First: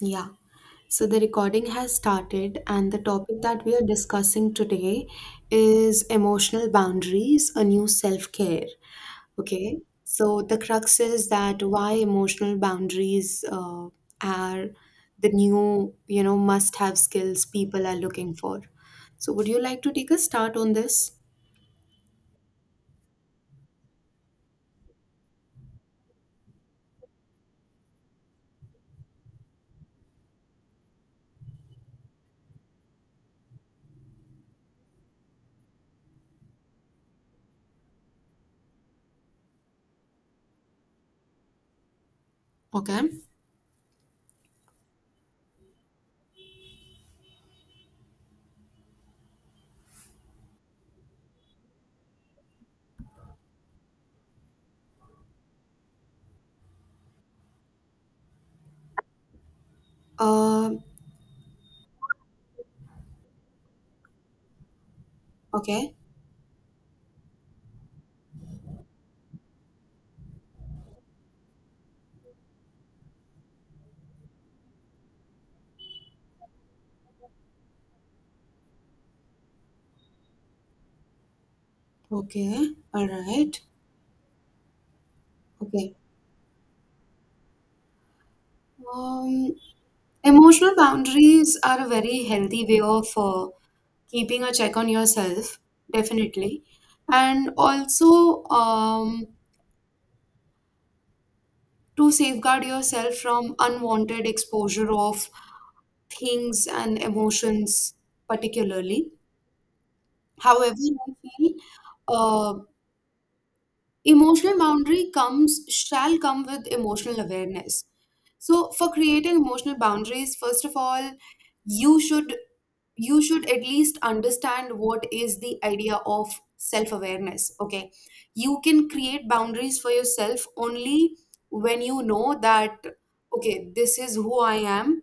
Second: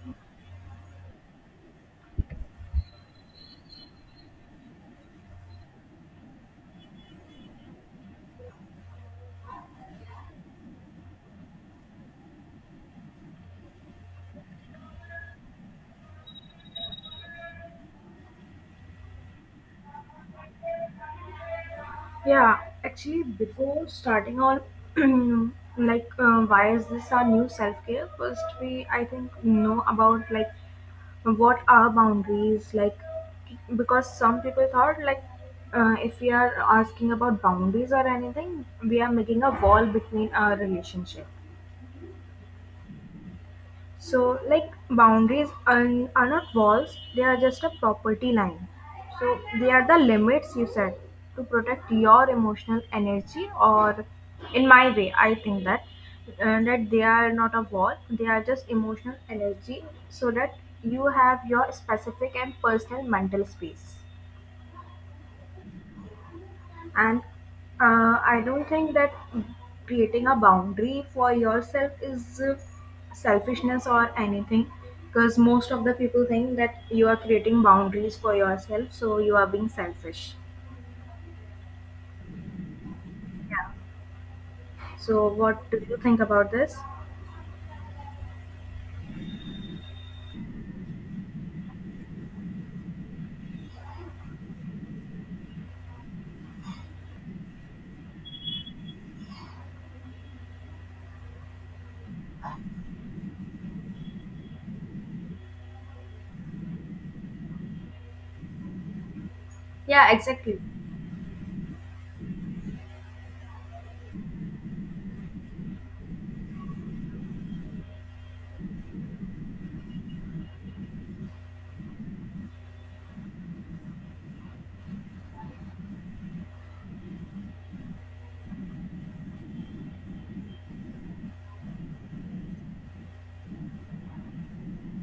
Yeah, so the recording has started, and the topic that we are discussing today is emotional boundaries, a new self-care. Okay, so the crux is that why emotional boundaries are the new, must-have skills people are looking for. So, would you like to take a start on this? Yeah, actually, before starting on why is this our new self care? First, we I think know about what are boundaries, because some people thought like if we are asking about boundaries or anything, we are making a wall between our relationship. Okay. So, like boundaries and are not walls, they are just a property line. So, they are the limits you set to protect your emotional energy, or in my way, I think that they are not a wall, they are just emotional energy, so that Um, you have your specific and personal mental space. okay, And I don't think that creating a boundary for yourself is selfishness or anything, because most of the people think that you are creating boundaries for yourself, so you are being selfish. okay, all right, Yeah. So, what do okay. you think about this? Um, Emotional boundaries are a very healthy way of keeping a check on yourself, definitely. And also to safeguard yourself from unwanted exposure of things and emotions, particularly. Yeah, exactly. However, I feel uh, emotional boundary comes, shall come with emotional awareness. So, for creating emotional boundaries, first of all, you should you should at least understand what is the idea of self awareness. Okay, you can create boundaries for yourself only when you know that okay, this is who I am.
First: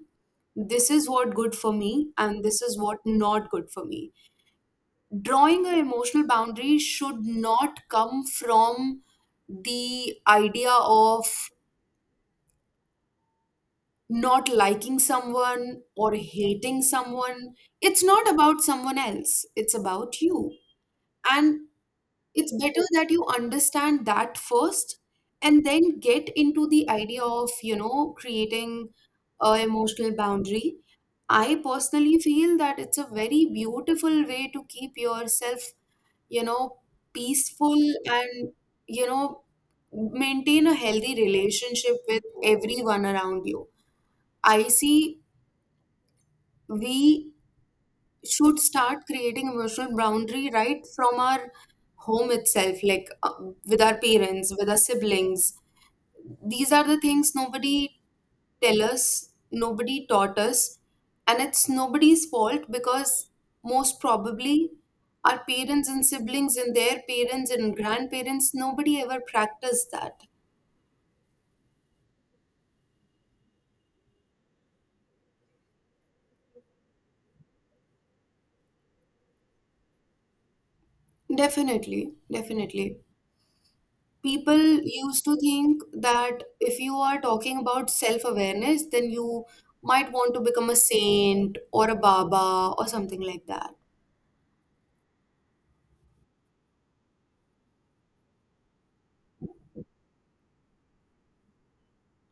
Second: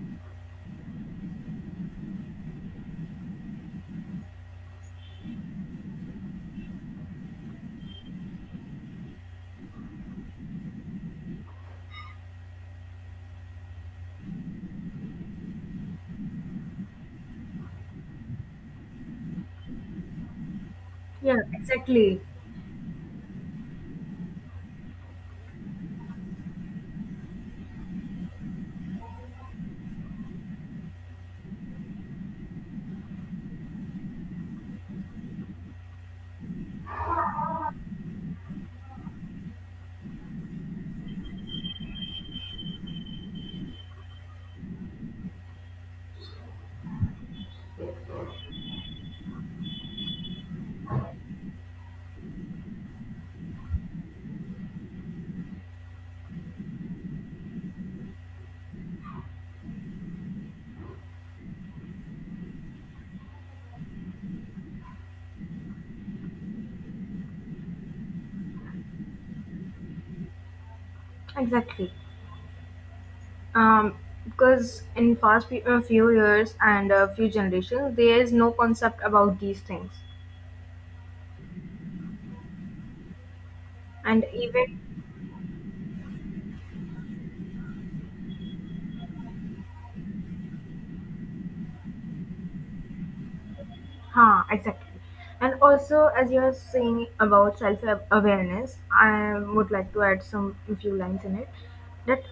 This is what good for me and this is what not good for me. Drawing an emotional boundary should not come from the idea of not liking someone or hating someone. It's not about someone else, it's about you. Yeah, And exactly. it's better that you understand that first, and then get into the idea of creating a emotional boundary. I personally feel that it's a very beautiful way to keep yourself, you know peaceful, and, you know maintain a healthy relationship with everyone around you. I see we should start creating emotional boundary right from our home itself, like with our parents, with our siblings. These are the things nobody tell us, nobody taught us, and it's nobody's fault because most probably our parents and siblings and their parents and grandparents, nobody ever practiced that. Exactly. Um, because in past few years and a few generations, there is no concept about these things. Definitely, definitely And people even used to think that if you are talking about self awareness, then you might want to become a saint or a Baba or something like that. huh, exactly. And also, as you're saying about self awareness, I would like to add some few lines in it. That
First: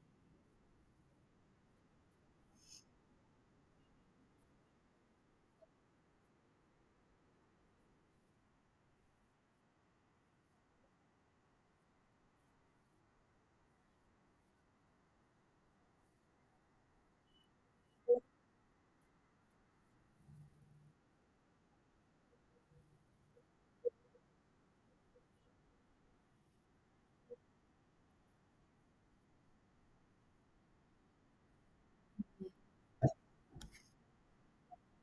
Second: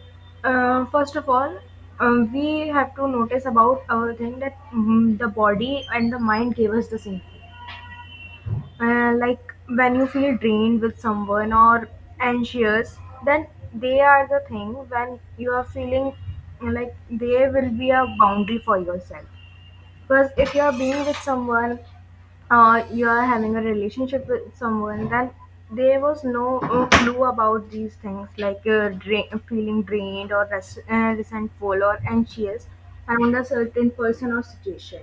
first of all, we have to notice about our thing that the body and the mind gave us the same thing. Like when you feel drained with someone or anxious, then they are the thing when you are feeling like they will be a boundary for yourself, because if you're being with someone, you're having a relationship with someone, then there was no clue about these things like feeling drained or resentful or anxious around a certain person or situation.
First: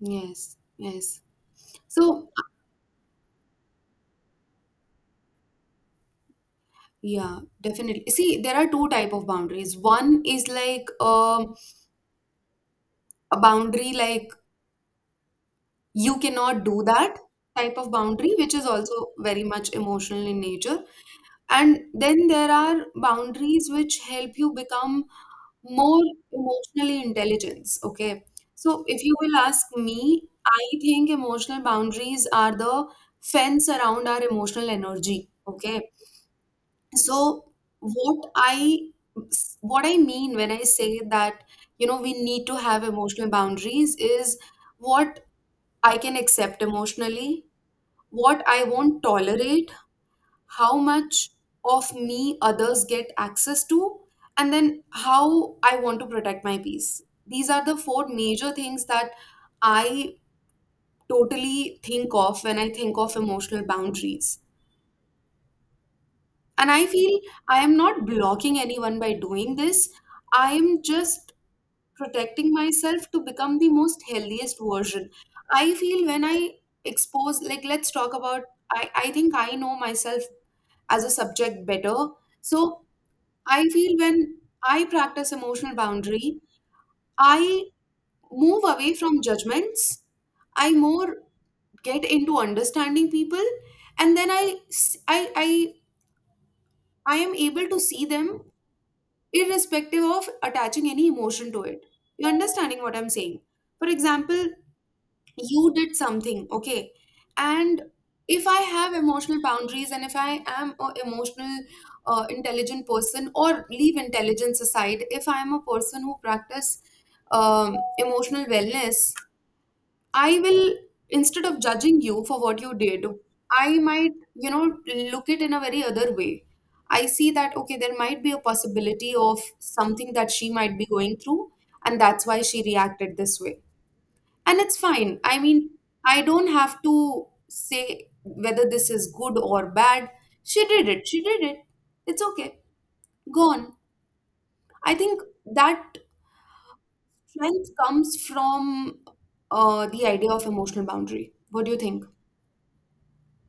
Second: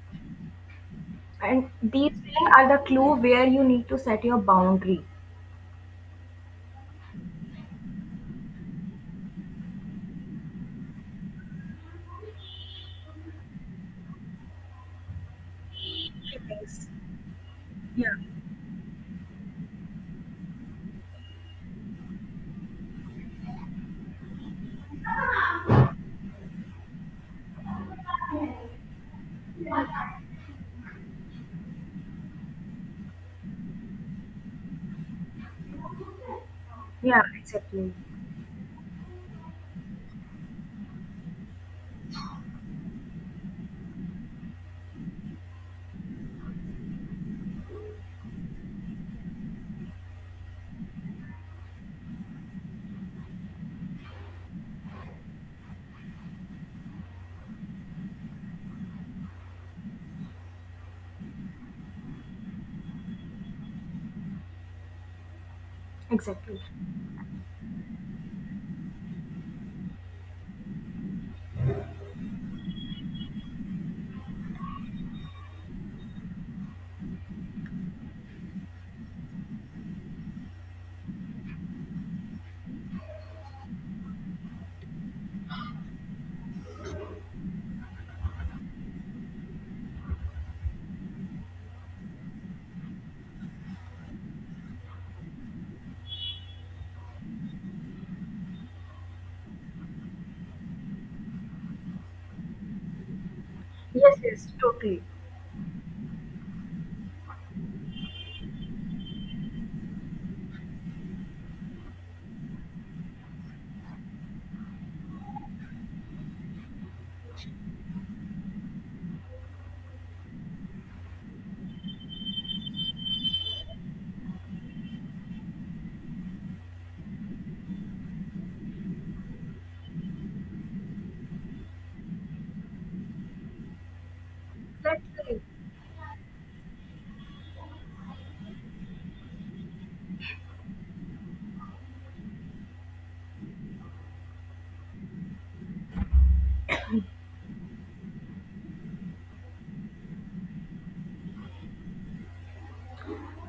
Yes, yes. And these So, things are the clue where you need to set your boundary. yeah, definitely. See, there are two type of boundaries. One is like a boundary like you cannot do that type of Yeah, boundary, which is also very much emotional in nature. And then there are boundaries which help you become more emotionally intelligence. Okay, so if you will ask me, I think emotional boundaries are the fence around our emotional energy. Okay, so yeah, exactly, what i what I mean when I say that we need to have emotional boundaries is what I can accept emotionally, what I won't tolerate, how much of me others get access to, and then how I want to protect my peace. These are the four major things that I totally think of when I think of emotional boundaries. exactly. And I feel I am not blocking anyone by doing this. I am just protecting myself to become the most healthiest version. I feel when I expose, like, let's talk about, I think I know myself as a subject better. So I feel when I practice emotional boundary, I move away from judgments. I more get into understanding people, and then I s- I am able to see them irrespective of attaching any emotion to it. You understanding what I'm saying? For Yes, yes, example, totally. you did something, okay? And if I have emotional boundaries and if I am a emotional intelligent person, or leave intelligence aside, if I am a person who practice emotional wellness, I will, instead of judging you for what you did, I might, look it in a very other way. I see that okay, there might be a possibility of something that she might be going through, and that's why she reacted this way, and it's fine. I Exactly. mean, I don't have to say whether this is good or bad. She did it. She did it. It's okay. Go on. I think that strength comes from the idea of emotional boundary. What do you think?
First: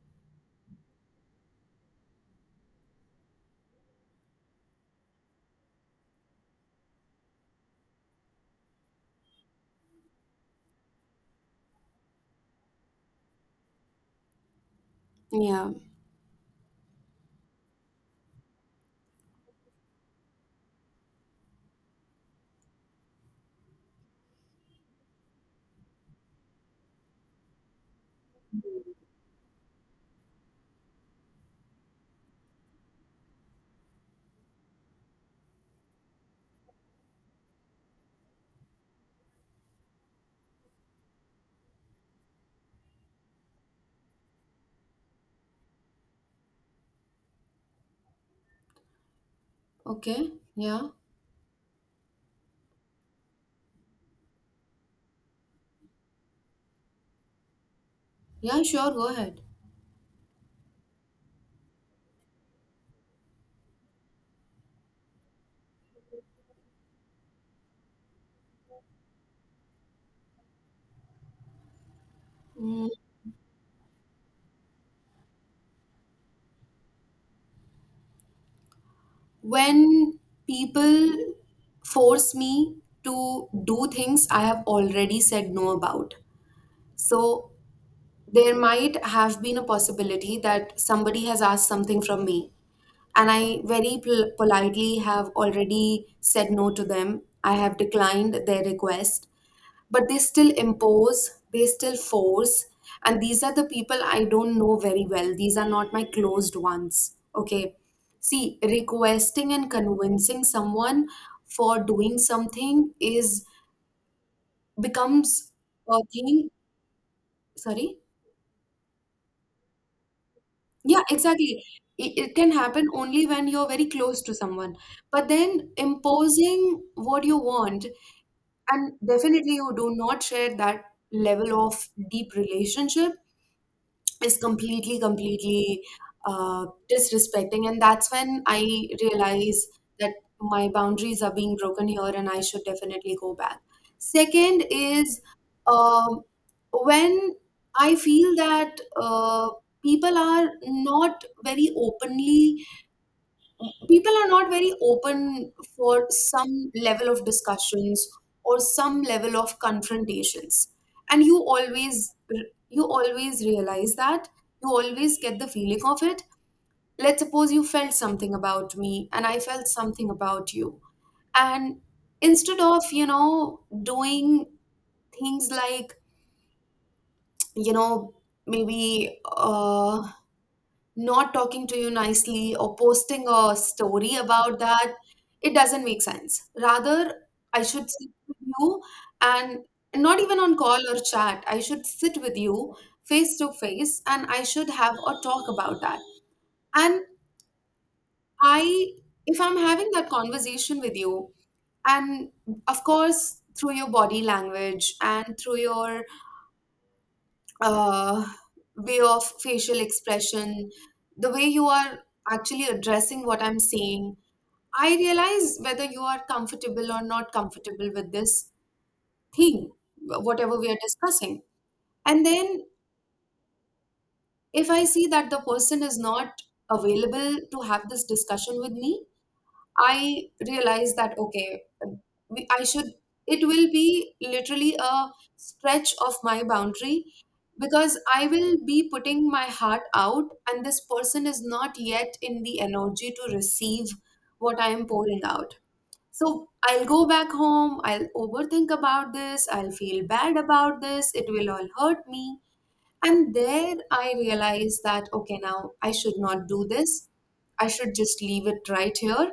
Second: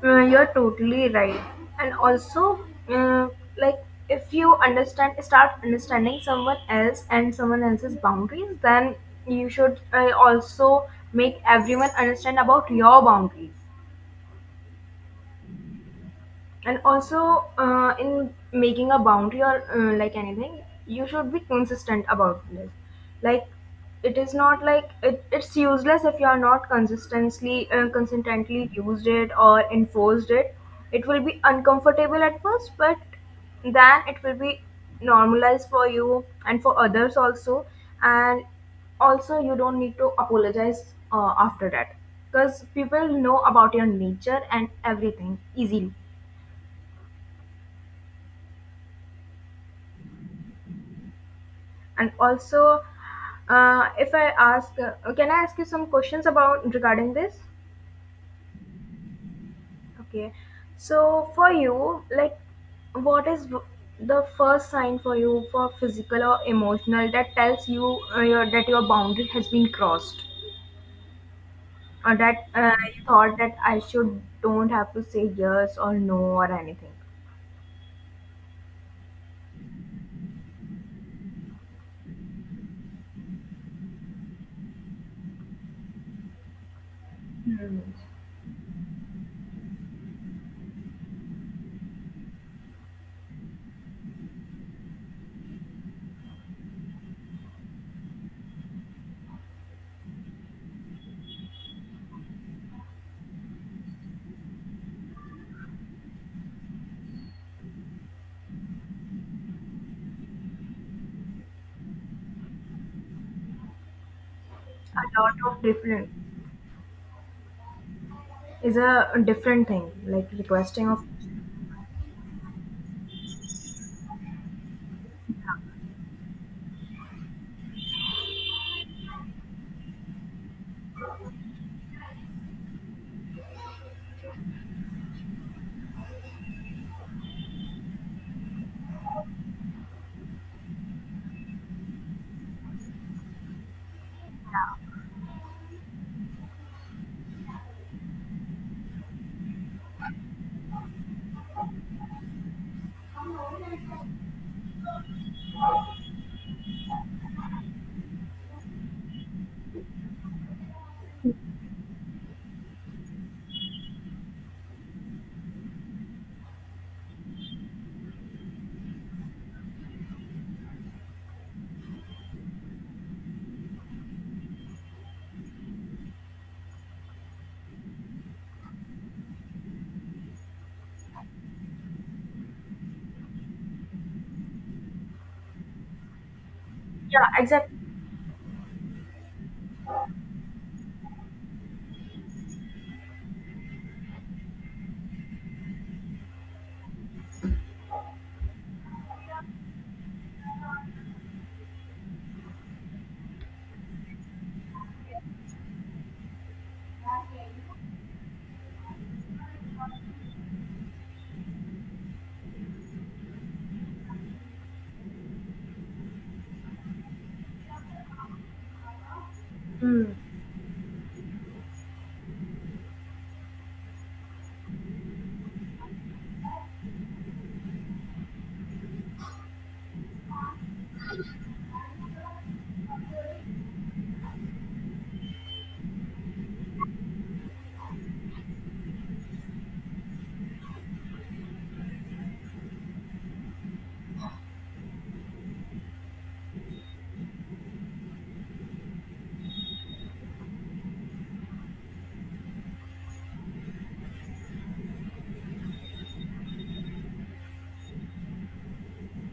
You're totally right. And also, uh, like, if you understand, start understanding someone else and someone else's boundaries, then you should also make everyone understand about your boundaries. Yeah. And also in making a boundary or anything, you should be consistent about this. Like, it is not like it's useless if you are not consistently used it or enforced it. It will be uncomfortable at first, but then it will be normalized for you and for others also. And also you don't need to apologize after that, because people know about your nature and everything easily. Okay. Yeah. And also, if I ask, can I ask you some questions about regarding this? Yeah, sure. Go ahead. Okay. So for you, what is the first sign for you for physical or emotional that tells you that your boundary has been crossed, or that Mm, you thought that I should don't have to say yes or no or anything? when people force me to do things I have already said no about. So Hmm. there might have been a possibility that somebody has asked something from me, and I very politely have already said no to them. I have declined their request, but they still impose, they still force, and these are the people I don't know very well. These are not my closed ones. Okay. See, requesting and convincing someone for doing something is A lot becomes of a different thing. Sorry? is a different thing, like requesting Yeah, of. exactly. It can happen only when you're very close to someone. But then imposing what you want, and definitely you do not share that level of deep relationship, is completely uh, disrespecting, and that's when I realize that my boundaries are being broken here and I should definitely go back. Second is um, when I feel that people are not very openly people are not very open for some level of discussions or some level of confrontations, and you always realize that you always get the feeling of it. Let's suppose you felt something about me and I felt something about you, and instead of doing things like, you know maybe not talking to you nicely or posting a story about that, it doesn't make sense. Rather, Yeah, I exactly. should sit with you, and not even on call or chat. I should sit with you face to face and I should have a talk about that. And I, if I'm having that conversation with you, and of course, through your body language and through your uh, way of facial expression, the way you are actually addressing what I'm saying, I realize whether you are comfortable or not comfortable with this thing, Hmm. whatever we are discussing. And then if I see that the person is not available to have this discussion with me, I realized that okay, I should. It will be literally a stretch of my boundary because I will be putting my heart out, and this person is not yet in the energy to receive what I am pouring out. So I'll go back home. I'll overthink about this. I'll feel bad about this. It will all hurt me. And there I realized that, okay, now I should not do this. I should just leave it right here.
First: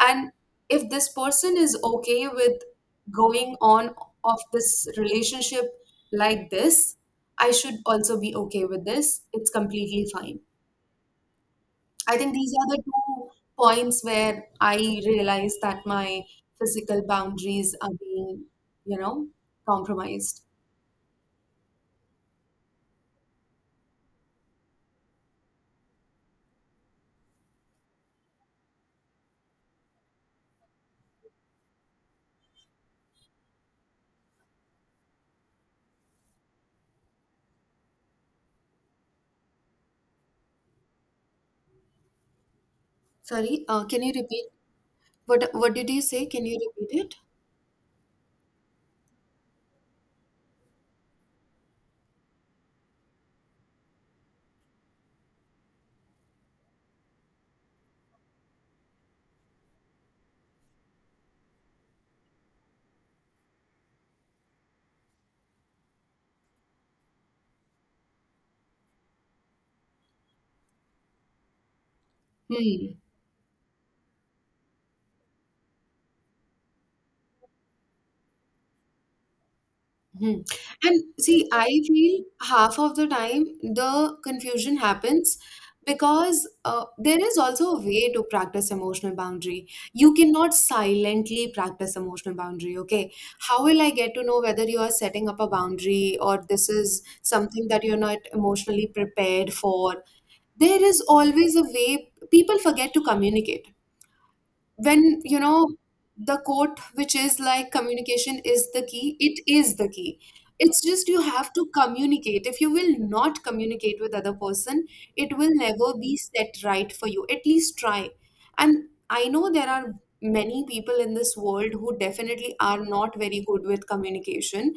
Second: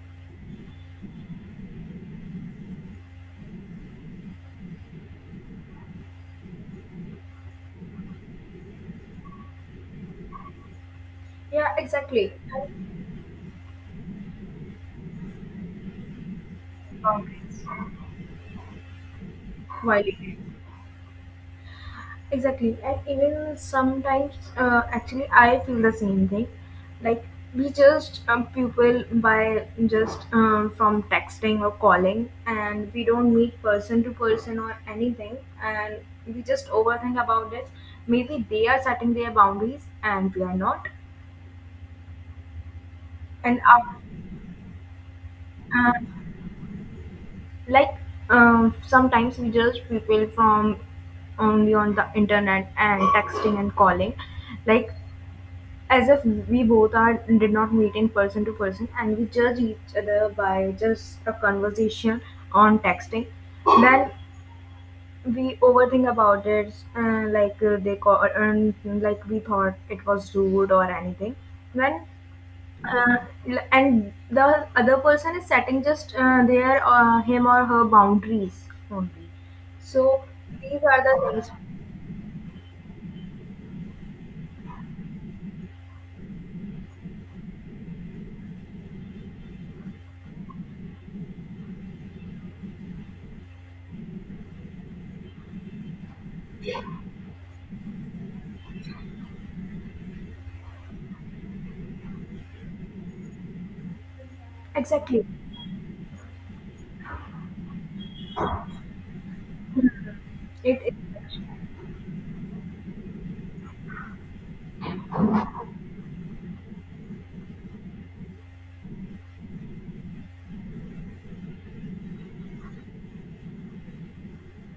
And if this person is okay with going on of this relationship like this, I should also be okay with this. It's completely fine. Yeah, I exactly. think these are the two points where I realized that my physical Boundaries boundaries are being, you know, while compromised. eating. Exactly, and even sometimes, actually, I feel the same thing. Like, we just people by just from texting or calling, and we don't meet person to person or anything, and we just overthink about it. Maybe they are setting their boundaries and we are not. And Sorry, our, can you repeat? What did you say? and Can you repeat it? like sometimes we just people from only on the internet and texting and calling, like, as if we both are did not meet in person to person, and we judge each other by just a conversation on texting. Then we overthink about it. They call, and like, we thought it was rude or anything. Then Hmm. uh, and the other person is setting just their him or her boundaries only. So Hmm. these are And the see, things. I feel half of the time the confusion happens because there is also a way to practice emotional boundary. You cannot silently practice emotional boundary, okay? How will I get to know whether you are setting up a boundary or this is something that you're not emotionally prepared for? There is always a way people forget to communicate. When Exactly, the quote which is like communication is the key, it is the key. It's it just you is have to communicate. If you will not communicate with other person, it will never be set right for you. At least try. And I know there are many people in this world who definitely are not very good with communication,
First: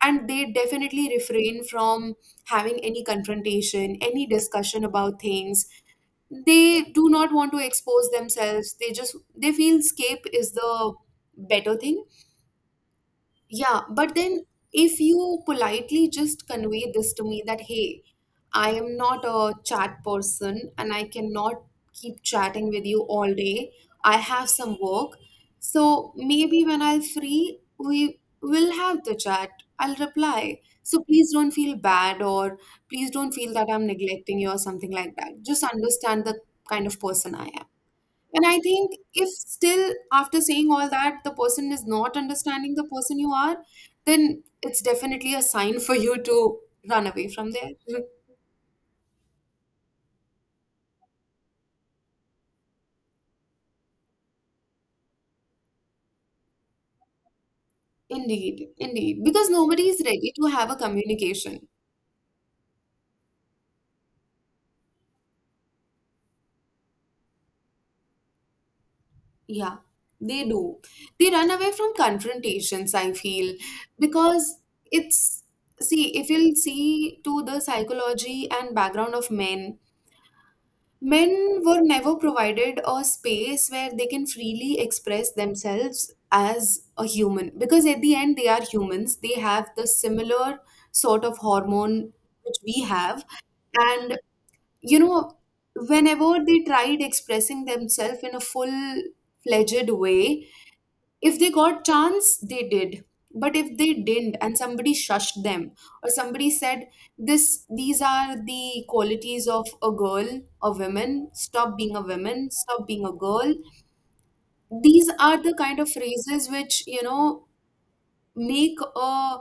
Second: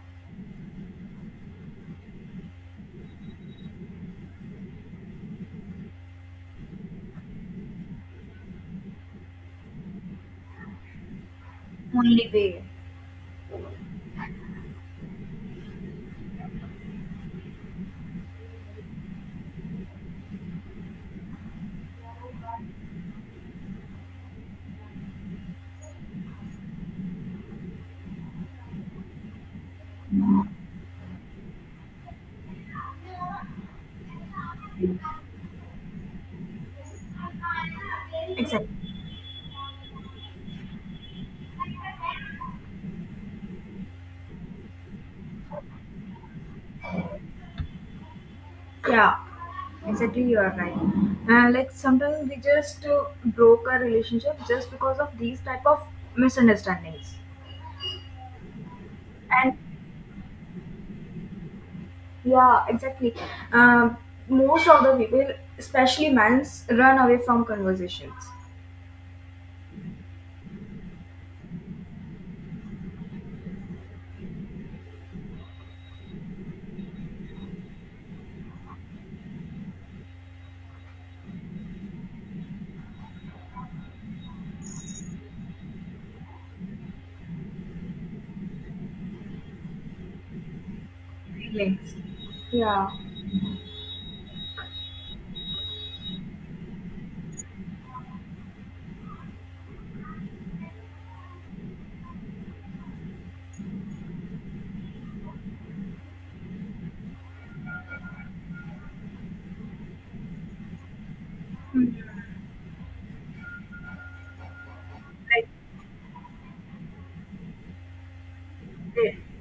and they definitely refrain from having any confrontation, any discussion about things. They do not want to expose themselves. They feel escape is the better the thing. only way. Yeah, but then if you politely just convey this to me that, hey, I am not a chat person and I cannot keep chatting with you all day. I have some work. So maybe when I'll free, we will have the chat. I'll reply. So please don't feel bad or please don't feel that I'm neglecting you or something like that. Just understand the kind of person I am. And I Exactly. think if still after saying all that, the person is not understanding the person you are, then it's definitely a sign for you to run away from there. Yeah, exactly. You are right. And like sometimes we just broke a relationship just because of these type of misunderstandings. Indeed, indeed. Because And nobody is ready to have a communication. yeah, exactly. Um, Most of the people, especially men's, run away from conversations, Yeah, they do. They run away from confrontations, I feel, because it's, see, if you'll see to the psychology and background of men, men were never provided a space where they can freely express themselves as a human, because at the end they are humans, they have the similar sort of feelings. hormone which we Yeah, have. And, you know whenever they tried expressing themselves in a full fledged way, if they got chance they did, but if they didn't and somebody shushed them, or somebody said this, these are the qualities of a girl, a woman, stop being a woman, stop being a girl, these are like the kind of phrases which, make they, a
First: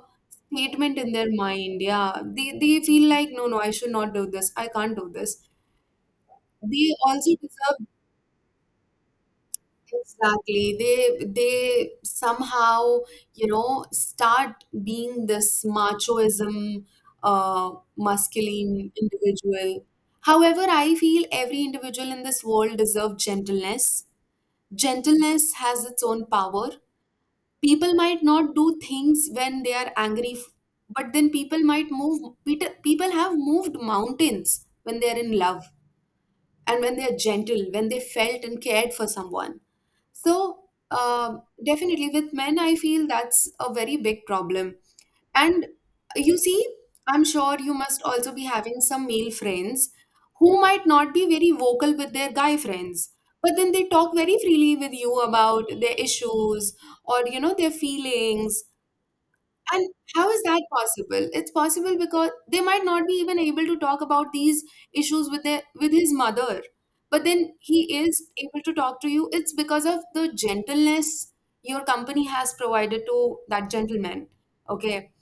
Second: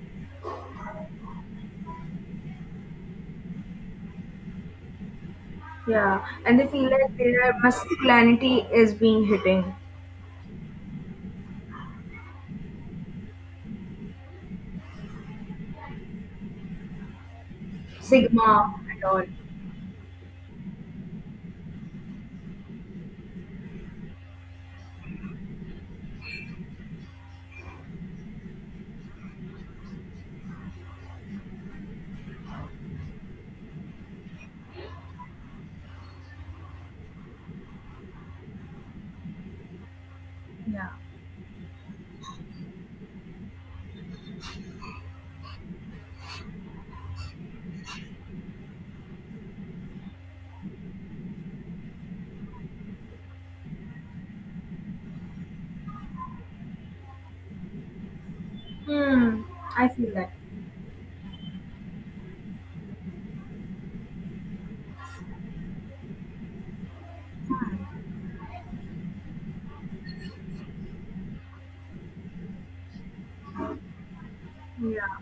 statement in their mind. Yeah, they feel like no, no, I should not do this, I can't do this. yeah, and they feel They like also their deserve. masculinity is being hitting, Exactly. They somehow, start being this machoism, uh, sigma masculine and all. individual. However, I feel every individual in this world deserves gentleness. Gentleness has its own power. People might not do things when they are angry, but then people might move. People have moved mountains when they are in love and when they are gentle, when they felt and cared for someone. So, Yeah. Definitely with men, I feel that's a very big problem. And, you see, I'm sure you must also be having some male friends who might not be very vocal with their guy friends, but then they talk very freely with you about their issues or, their feelings. Hmm. I And feel how that. is that possible? It's possible because they might not be even able to talk about these issues with their with his mother. But then he is able to talk to you. It's because of the gentleness your company has provided to that gentleman. Okay. Yeah.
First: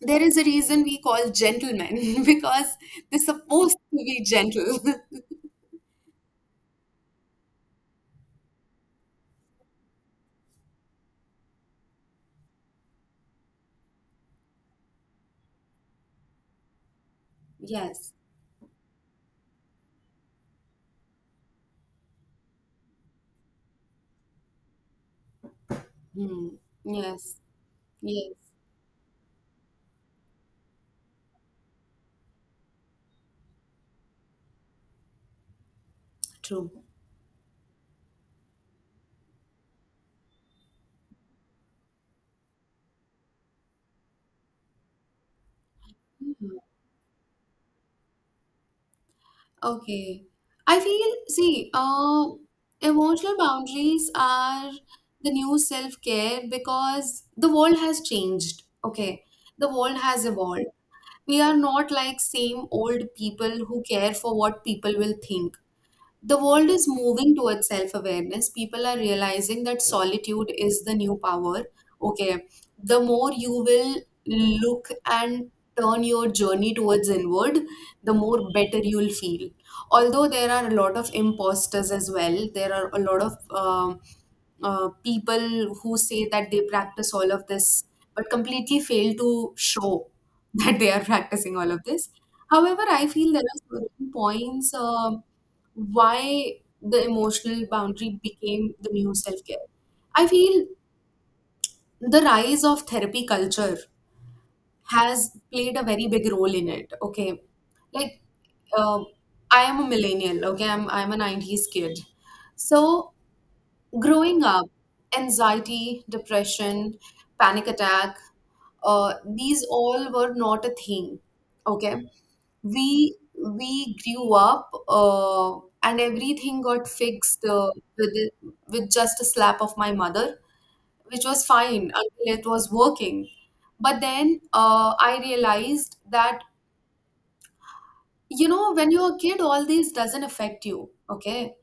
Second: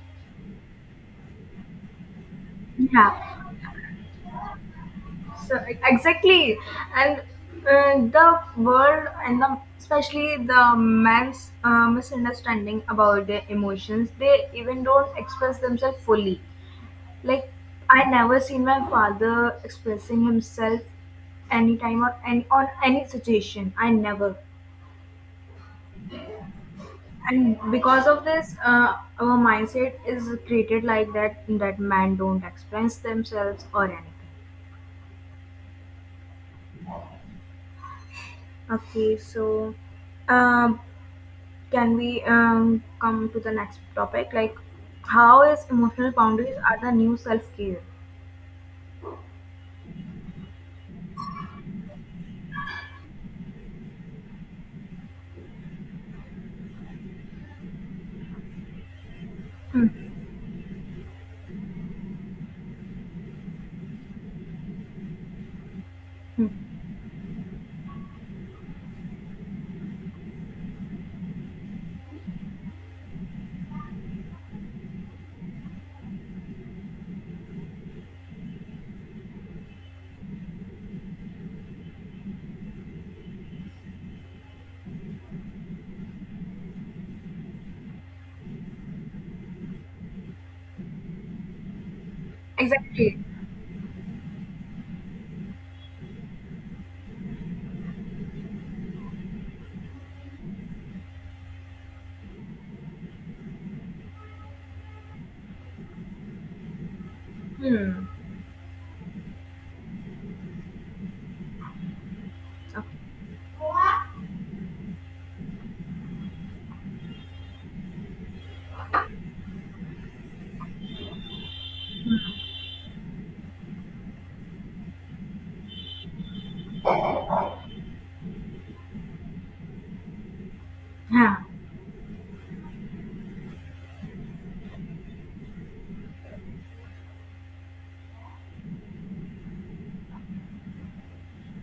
There is a reason we call gentlemen because they're Yeah. supposed to be gentle. So exactly, and the world and the, especially the man's misunderstanding about their emotions, they even don't express themselves fully. Like, I Yes. never seen my father expressing himself anytime or any on any situation. I never, Hmm. Yes. and because of Yes. this, our mindset is created like that, that man don't express themselves or anything. True. Okay, so. Um, Can we come to the next topic? Like, how is emotional boundaries are the new self care? Okay. I feel, see, emotional boundaries are the new self-care because the world has changed. Okay. The world has evolved. We are not like same old people who care for what people will think. The world is moving towards self awareness. People are realizing that solitude is the new power. Okay, the more you will look and turn your journey towards inward, the more better you'll feel. Although there are a lot of imposters as well, there are a lot of people who say that they practice all of this but completely fail to show that they are practicing all of this. However, I Exactly. feel there are certain points why the emotional boundary became the new self care. I feel the rise of therapy culture has played a very big role in it. Okay, Hmm. like, uh, I am a millennial. Okay, I'm a '90s kid. Okay. So, growing up, anxiety, depression, panic attack, these all were not a thing. Okay, we we grew up, and everything got fixed, with it, with just a slap of my mother, which Yeah. was fine until it was working. But then, I realized that, when you're a kid, all these doesn't affect you. Okay,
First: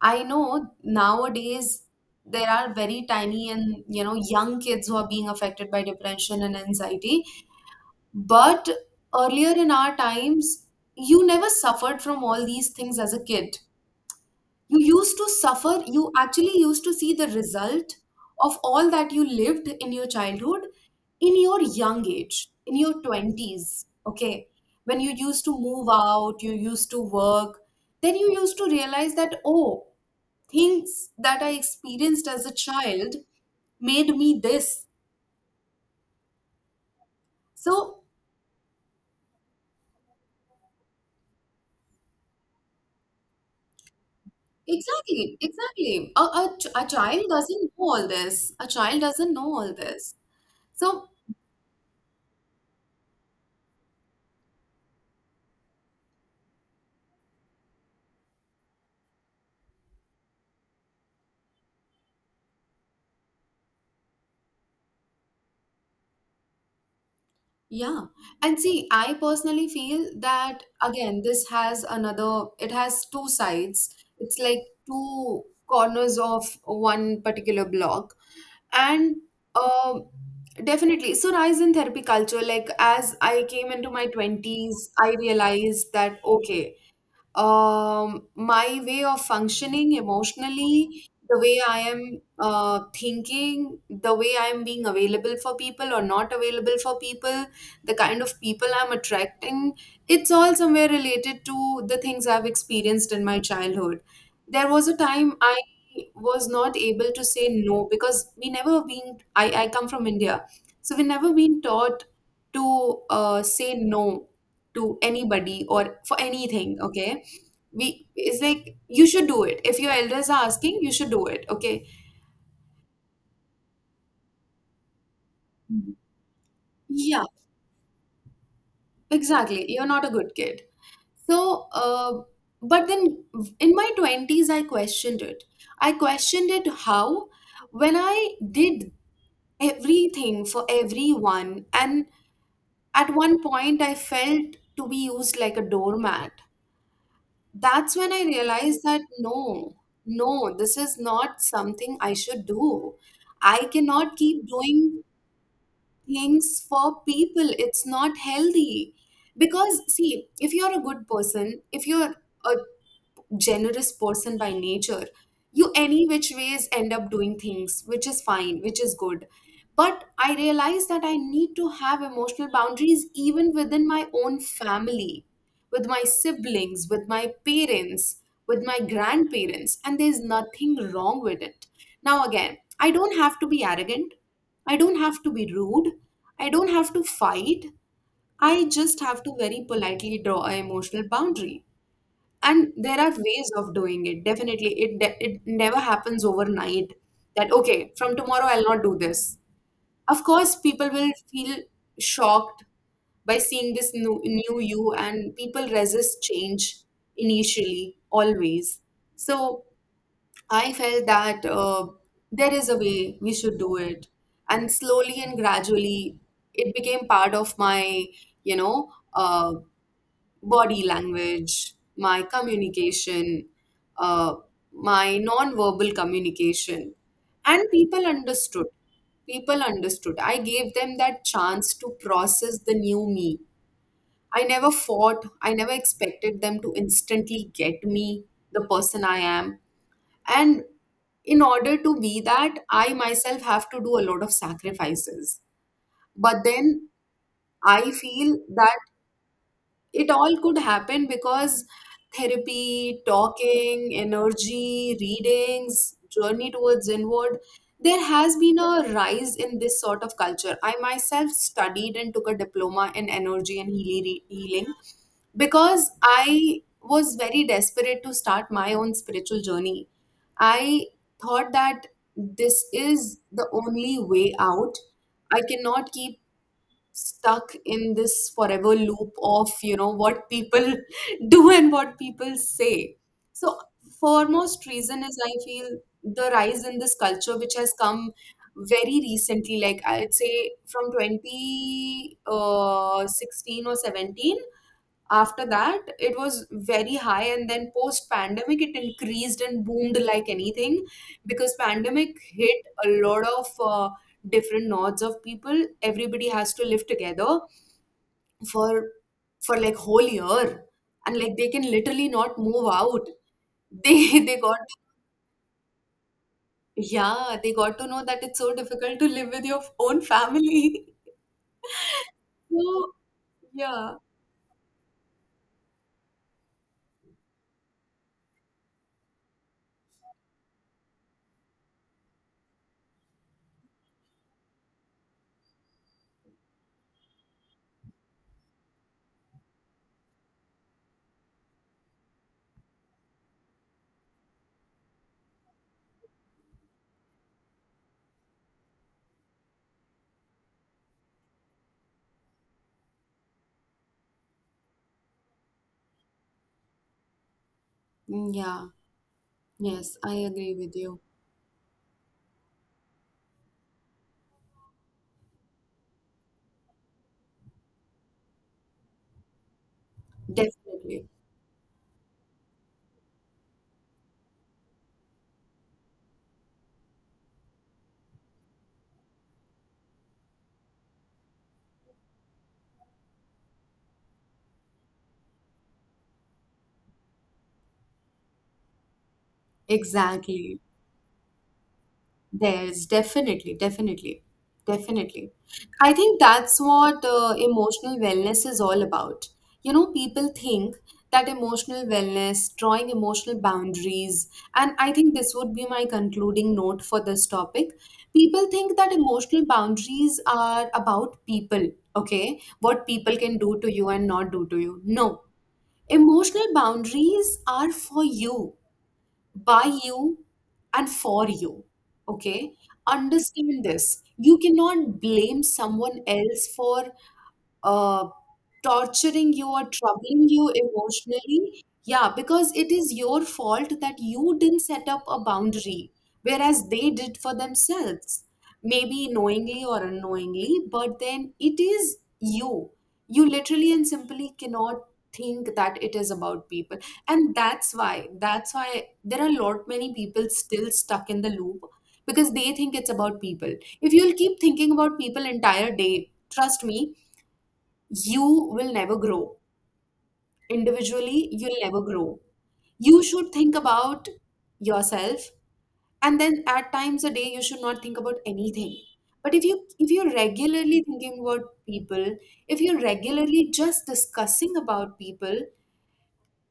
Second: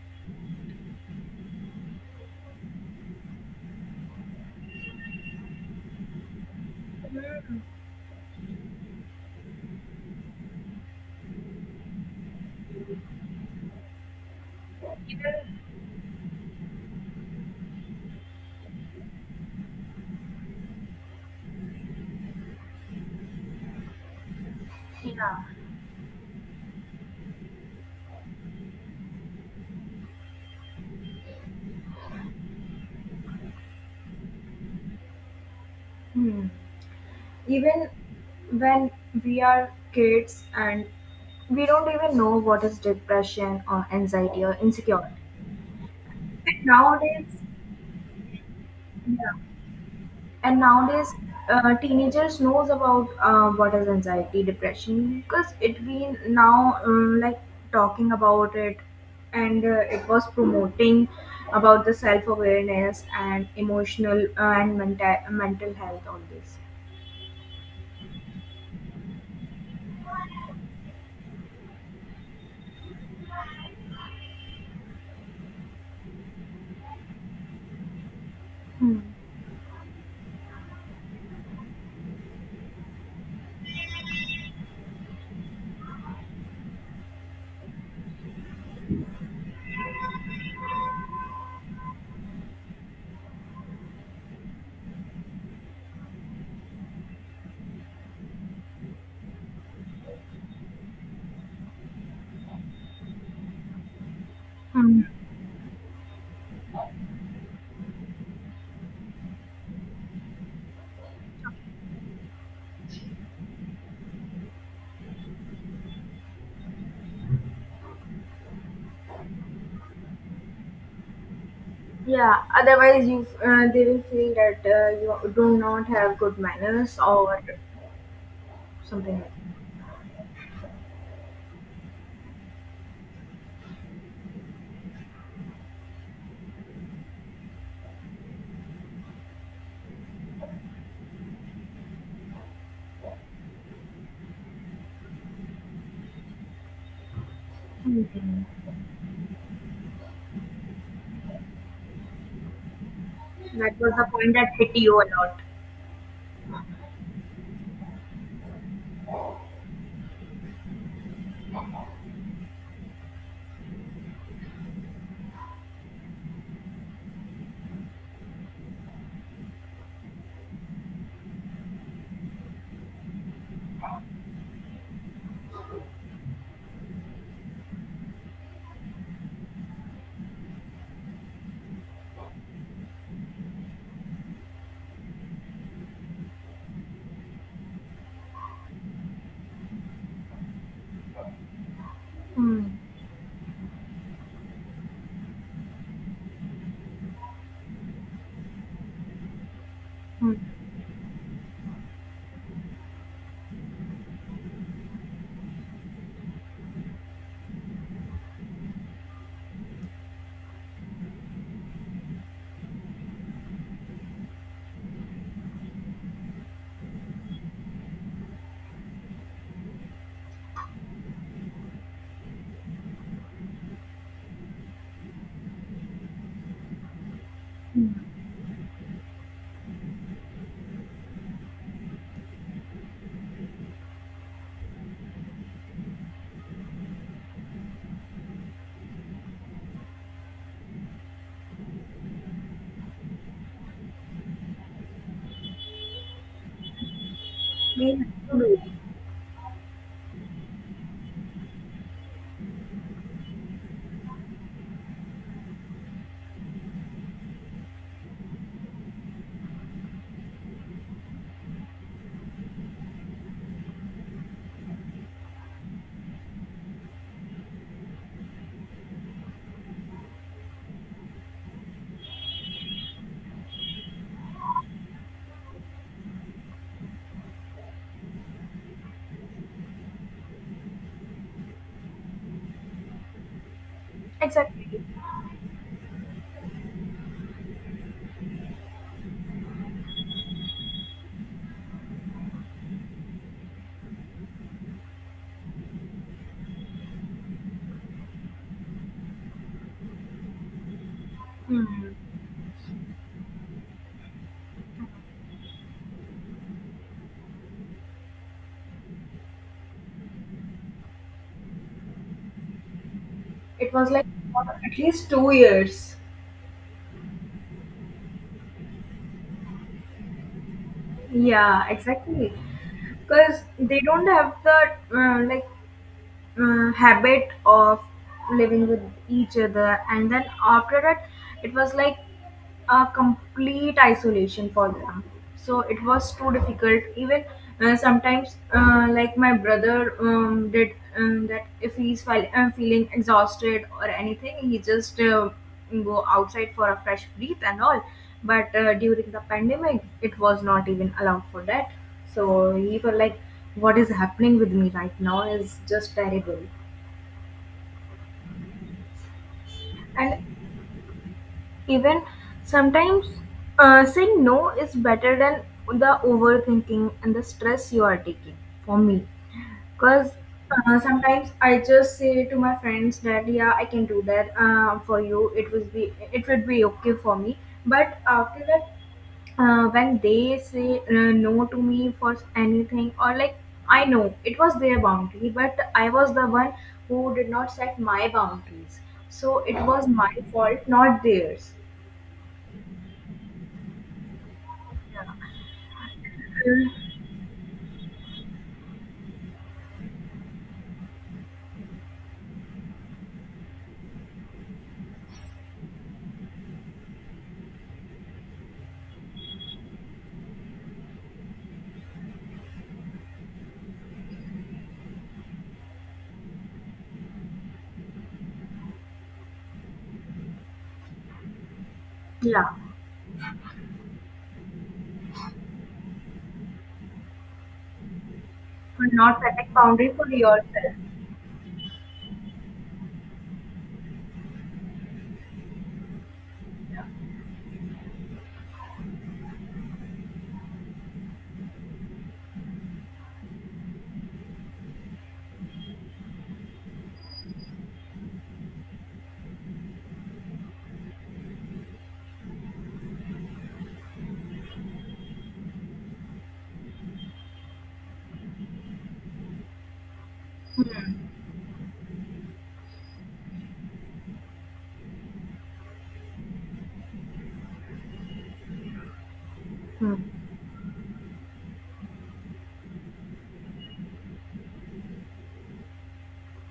I know nowadays there are very tiny and, young kids who are being affected by depression and anxiety. But earlier in our times, you never suffered from all these things as a kid. You used to suffer, you actually used to see the result of all that you lived in your childhood, in your young age, in your 20s, okay? When you used to move out, you used to work, then you used to realize that, oh, things that I experienced as a child made me this. Hmm. Even So, when we are kids and we don't even know what is depression or anxiety or insecurity. exactly, exactly. A child Nowadays, doesn't know all this. A child doesn't yeah. know all this. And So, nowadays teenagers knows about what is anxiety depression, because it been now, like, talking about it, and it was promoting about the self awareness and emotional and mental health all this. yeah. And see, I personally feel that, again, this has another, it has two sides. It's like two corners of one particular block. And, um definitely, so, rise in therapy culture, like as I came into my 20s, I realized that, okay, my way of functioning emotionally, the way I am, thinking, the way I am being available for people or not available for people, the kind of people I'm attracting, it's all somewhere related to the things I've experienced in my childhood. There was a Hmm. time I was not able to say no, because we never been, I come from India, so we never been taught to, say no to anybody or for anything. Okay, we it's like you should do it. If your elders are asking, you should do it. Okay. Yeah, otherwise you they will feel that you do not Mhm. have good manners Yeah, or something like exactly, you're not a good kid. So, uh, but then in my 20s, I questioned it. How, when I did everything for everyone, and at one point I felt to be used like a doormat, that's when I realized that no, no, this is not something I should do. that. I That was the cannot point keep that hit you doing a lot. things for people. It's not healthy. Because, see, if you're a good person, if you're a generous person by nature, you any which ways end up doing things, which is fine, which is good. But I realized that I need to have emotional boundaries even within my own family, with my siblings, with my parents, with my grandparents, and there's nothing wrong with it. Now, again, I don't have to be arrogant, I don't have to be rude, I don't have to fight. I just have to very politely draw an emotional boundary, Hmm. and there are ways of doing it. Definitely, it never happens overnight, that okay, from tomorrow I'll not do this. Of Hmm. course people will feel shocked by seeing this new, new you, and people resist change initially, always. So, I felt that, there is a way we should do it, and slowly and gradually it became part of my, you know uh body language, my communication, uh, my non-verbal communication. And people understood. People understood. I gave them that chance to process the new me. I never fought. I never expected them to instantly get me, the person I am. And in order to be that, I myself have to do a lot of sacrifices. But then I We have feel to do it. that it all could happen because therapy, talking, energy, readings, journey towards inward, there has been a rise in this sort of culture. I myself studied and took a diploma in energy and healing because I was very desperate to start my own spiritual journey. I thought that this is the only way out. I cannot keep stuck in this forever loop of, what people do and what people say. So, foremost Exactly. reason is, I feel, the rise in this culture, which has come very recently, like I'd say from 20, 16 or 17. After that it was very high, and then post pandemic it increased and boomed like anything, because Hmm. pandemic hit a lot of, different nodes of people. Everybody has to live together for like whole year, and like they can literally not move out. It was They like they got. at least 2 years. Yeah, they got to know that it's so difficult to live with your own family. Yeah, exactly. So, Because they yeah. don't have the uh, like habit of living with each other, and then after that it was like a complete isolation for them. So it was too difficult. Even sometimes like, my brother did that, if he's feeling exhausted or anything, he just go outside for a fresh breath and all. But during the pandemic, it was not even allowed for that. So he was like, what is happening with me right now is just terrible. Mm, yeah, yes, I And agree with you. even sometimes, saying no is better than the overthinking and the stress you are taking for me. Because Definitely. sometimes I just say to my friends that, yeah, I can do that for you. It would be, it would be okay for me. But after that, when they say no to me for anything or like, I know it was their boundary, but I was the one who did not set my boundaries. So it was my Exactly. fault, not theirs. There's definitely, definitely, definitely. I think that's what, emotional wellness is all about. People think that emotional wellness, drawing emotional boundaries, and I think this would be my concluding note for this topic. People think that emotional boundaries are about people, okay? What people can do to you and not do to you. No, emotional boundaries are for you, by you, and for you. Yeah, Okay? Understand this. You cannot blame someone else for, uh, for not torturing you setting or boundary for troubling you yourself. emotionally. Yeah, because it is your fault that you didn't set up a boundary, whereas they did for themselves, maybe knowingly or unknowingly, but then it is you. You literally and simply cannot think that it is about people, and that's why there are a lot many people still stuck in the loop, because they think it's about people. If you'll keep thinking about people entire day, trust me, you will never grow. Individually, you'll never grow. You should think about yourself, and then at times a day you should not think about anything. But if you if Hmm. you're regularly thinking about people, if you're regularly just discussing about people,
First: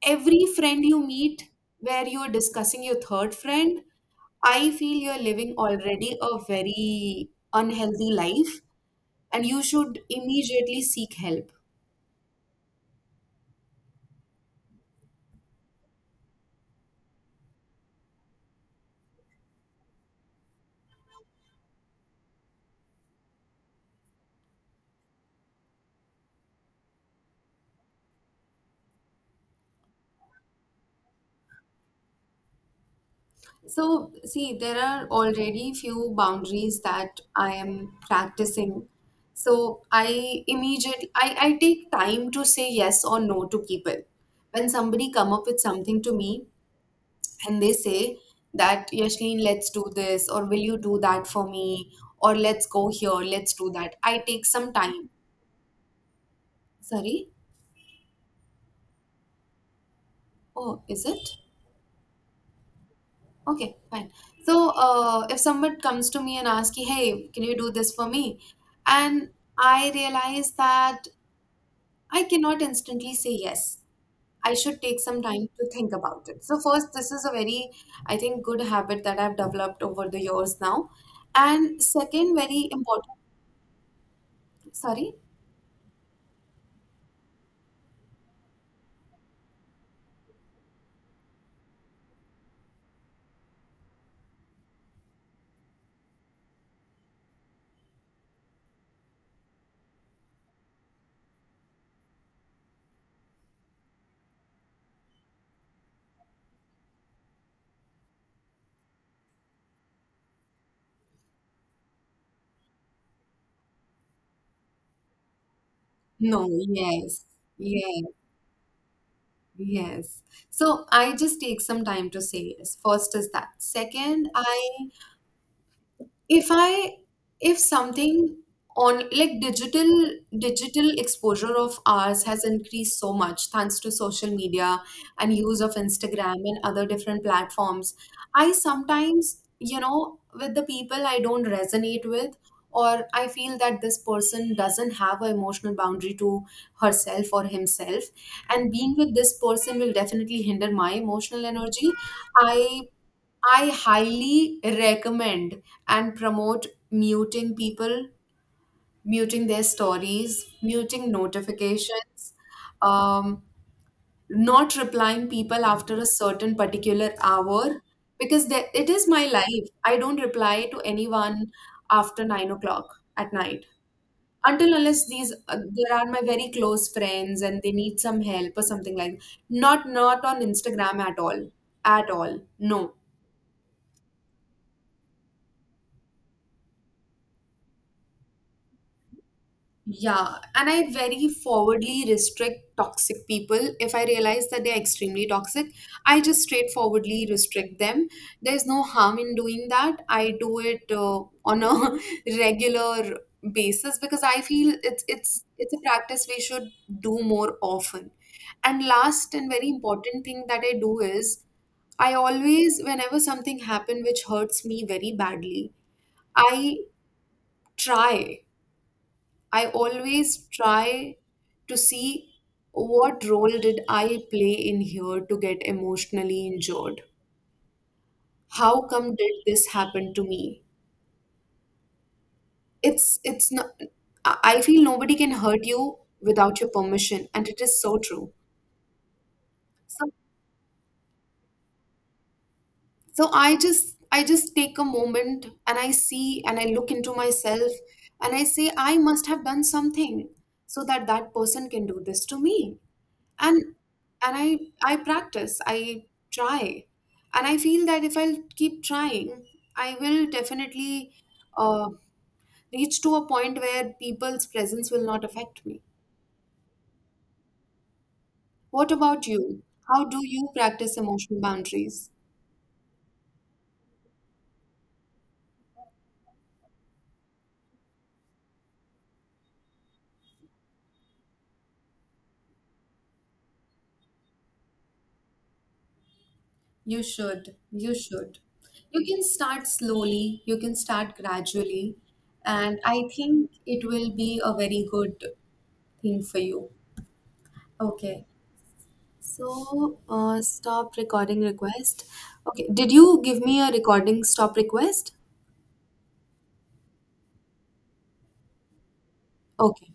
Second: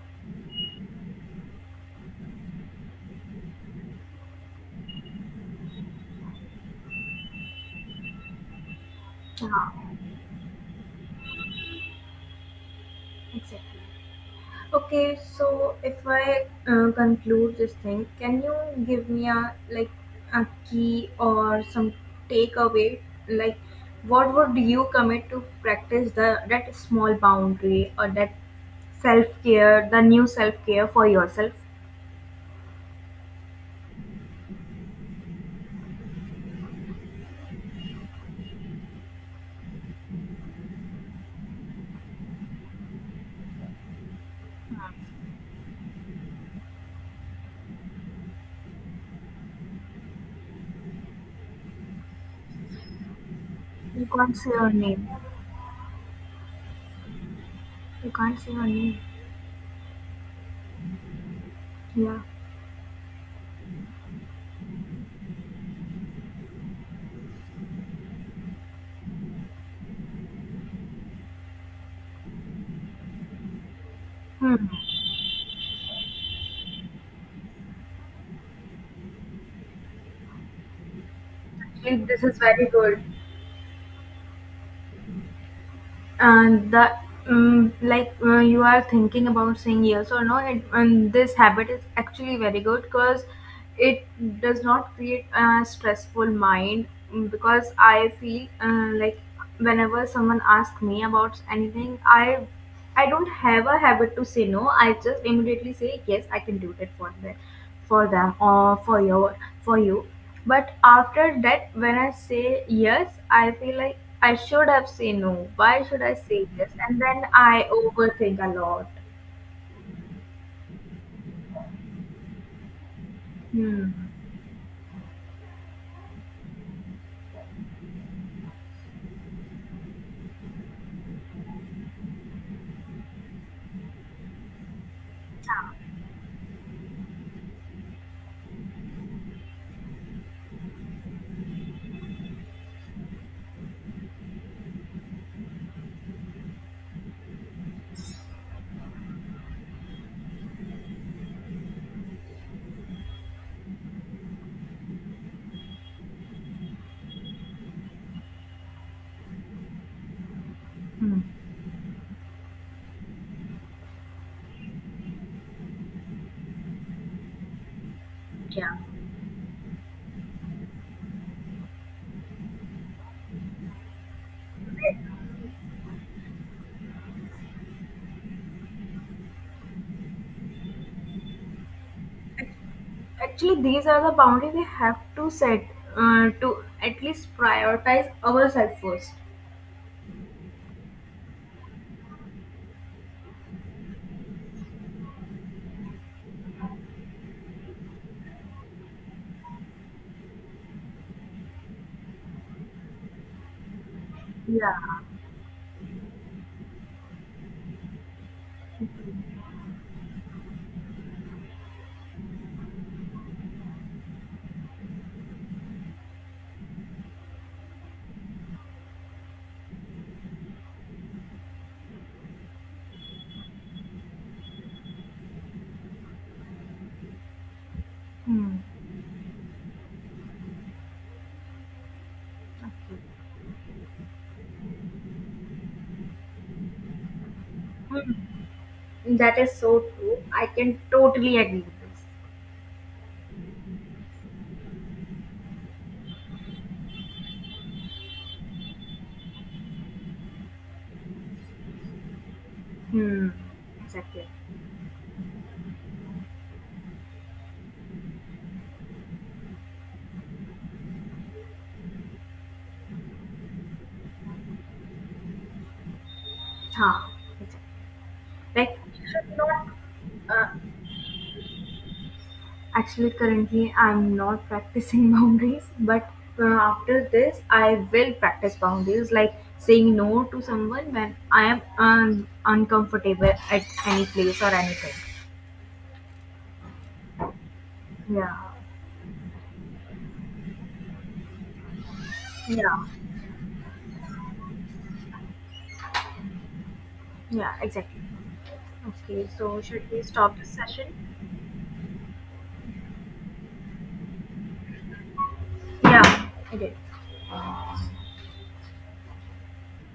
every friend you meet where you're discussing your third friend, I feel you're living already a very unhealthy life and you Yeah, should immediately seek help. exactly. Okay, so if I conclude this thing, can you give me a, like, a key or some takeaway? Like, what would you commit to practice the, that small boundary or that self care, the new self care for yourself? So, see, there are already few boundaries that I am practicing. So, I immediately, I take time to say yes or no to people. When somebody come up with something to me and they say that, Yashlin, let's do this, or will you do that for me, or let's go here, let's do that. You I can't take say your some time. name. Sorry? You can't say your name. Oh, is it? Yeah. Okay, fine. So, if someone comes to me and asks, "Hey, can you do this for me?" and I realize that I cannot instantly say yes. I Hmm. should take some time to think about it. So, first, this is a very, I think, good habit that I've developed over the years now. And I This second, is very very good. important, sorry, And the, you are thinking about saying yes or no it, and this habit is actually very good, because it does not create a stressful mind. Because I feel whenever someone asks me about anything, I don't have a habit to say no. I just immediately say yes, I can do that for them or for your, for you. But after that, when I say yes, I feel like I should have said no. Why should I no, say yes? And yes, then I yes, overthink a lot. yes. So I just take some time to say yes. First is that. Hmm. Second, I if something on, like, digital exposure of ours has increased so much, thanks to social media and use of Instagram and other different platforms. I sometimes, with the people I don't resonate with, or I feel that this person doesn't have an emotional boundary to herself or himself, and being with this person will definitely hinder my emotional energy, i I highly recommend and promote muting people, muting their stories, muting Hmm. notifications, um, not replying people after a certain particular hour, because there, Yeah. it is my life. I don't reply to anyone after 9 o'clock at night, until unless these, there are my very close friends and they need some help or something, like not on Instagram at all, at all. No. Actually, these are the boundaries we have to set to at least prioritize ourselves first. Yeah, and I very forwardly restrict toxic people. If I realize that they're extremely toxic, I just straightforwardly restrict them. There's no harm in doing that. I do it, on a regular basis because I feel Yeah. it's a practice we should do more often. And last and very important thing that I do is, I always, whenever something happens which hurts me very badly, I try. I always try to see what role did I play in here to get emotionally injured? Hmm. How come did this happen to me? Okay. It's not. I feel nobody can hurt you without your permission, and it is so true. Hmm. That is so So true. I can totally agree with this. so I just take a moment and I see and I look into myself, and I say I must have done something so that that person can do this to me. Hmm. and Exactly. and I practice, I try, and I feel that if I'll keep trying, I will definitely, uh, reach to a point where people's presence will not affect me. Huh. Exactly. Like, What you about should you? not. How do you Uh, practice emotional boundaries? actually, currently, I'm not practicing boundaries, but after this, I will practice boundaries, like saying no to someone when I am uncomfortable at any place or anything. You should. You Yeah. should. You can start slowly, you can start gradually, Yeah. and I think it will be a very good thing for you. Yeah. Exactly. Okay. Okay. So, should So, we stop this session? stop recording request. Okay, did you give me a recording stop request? Yeah. I did. Okay,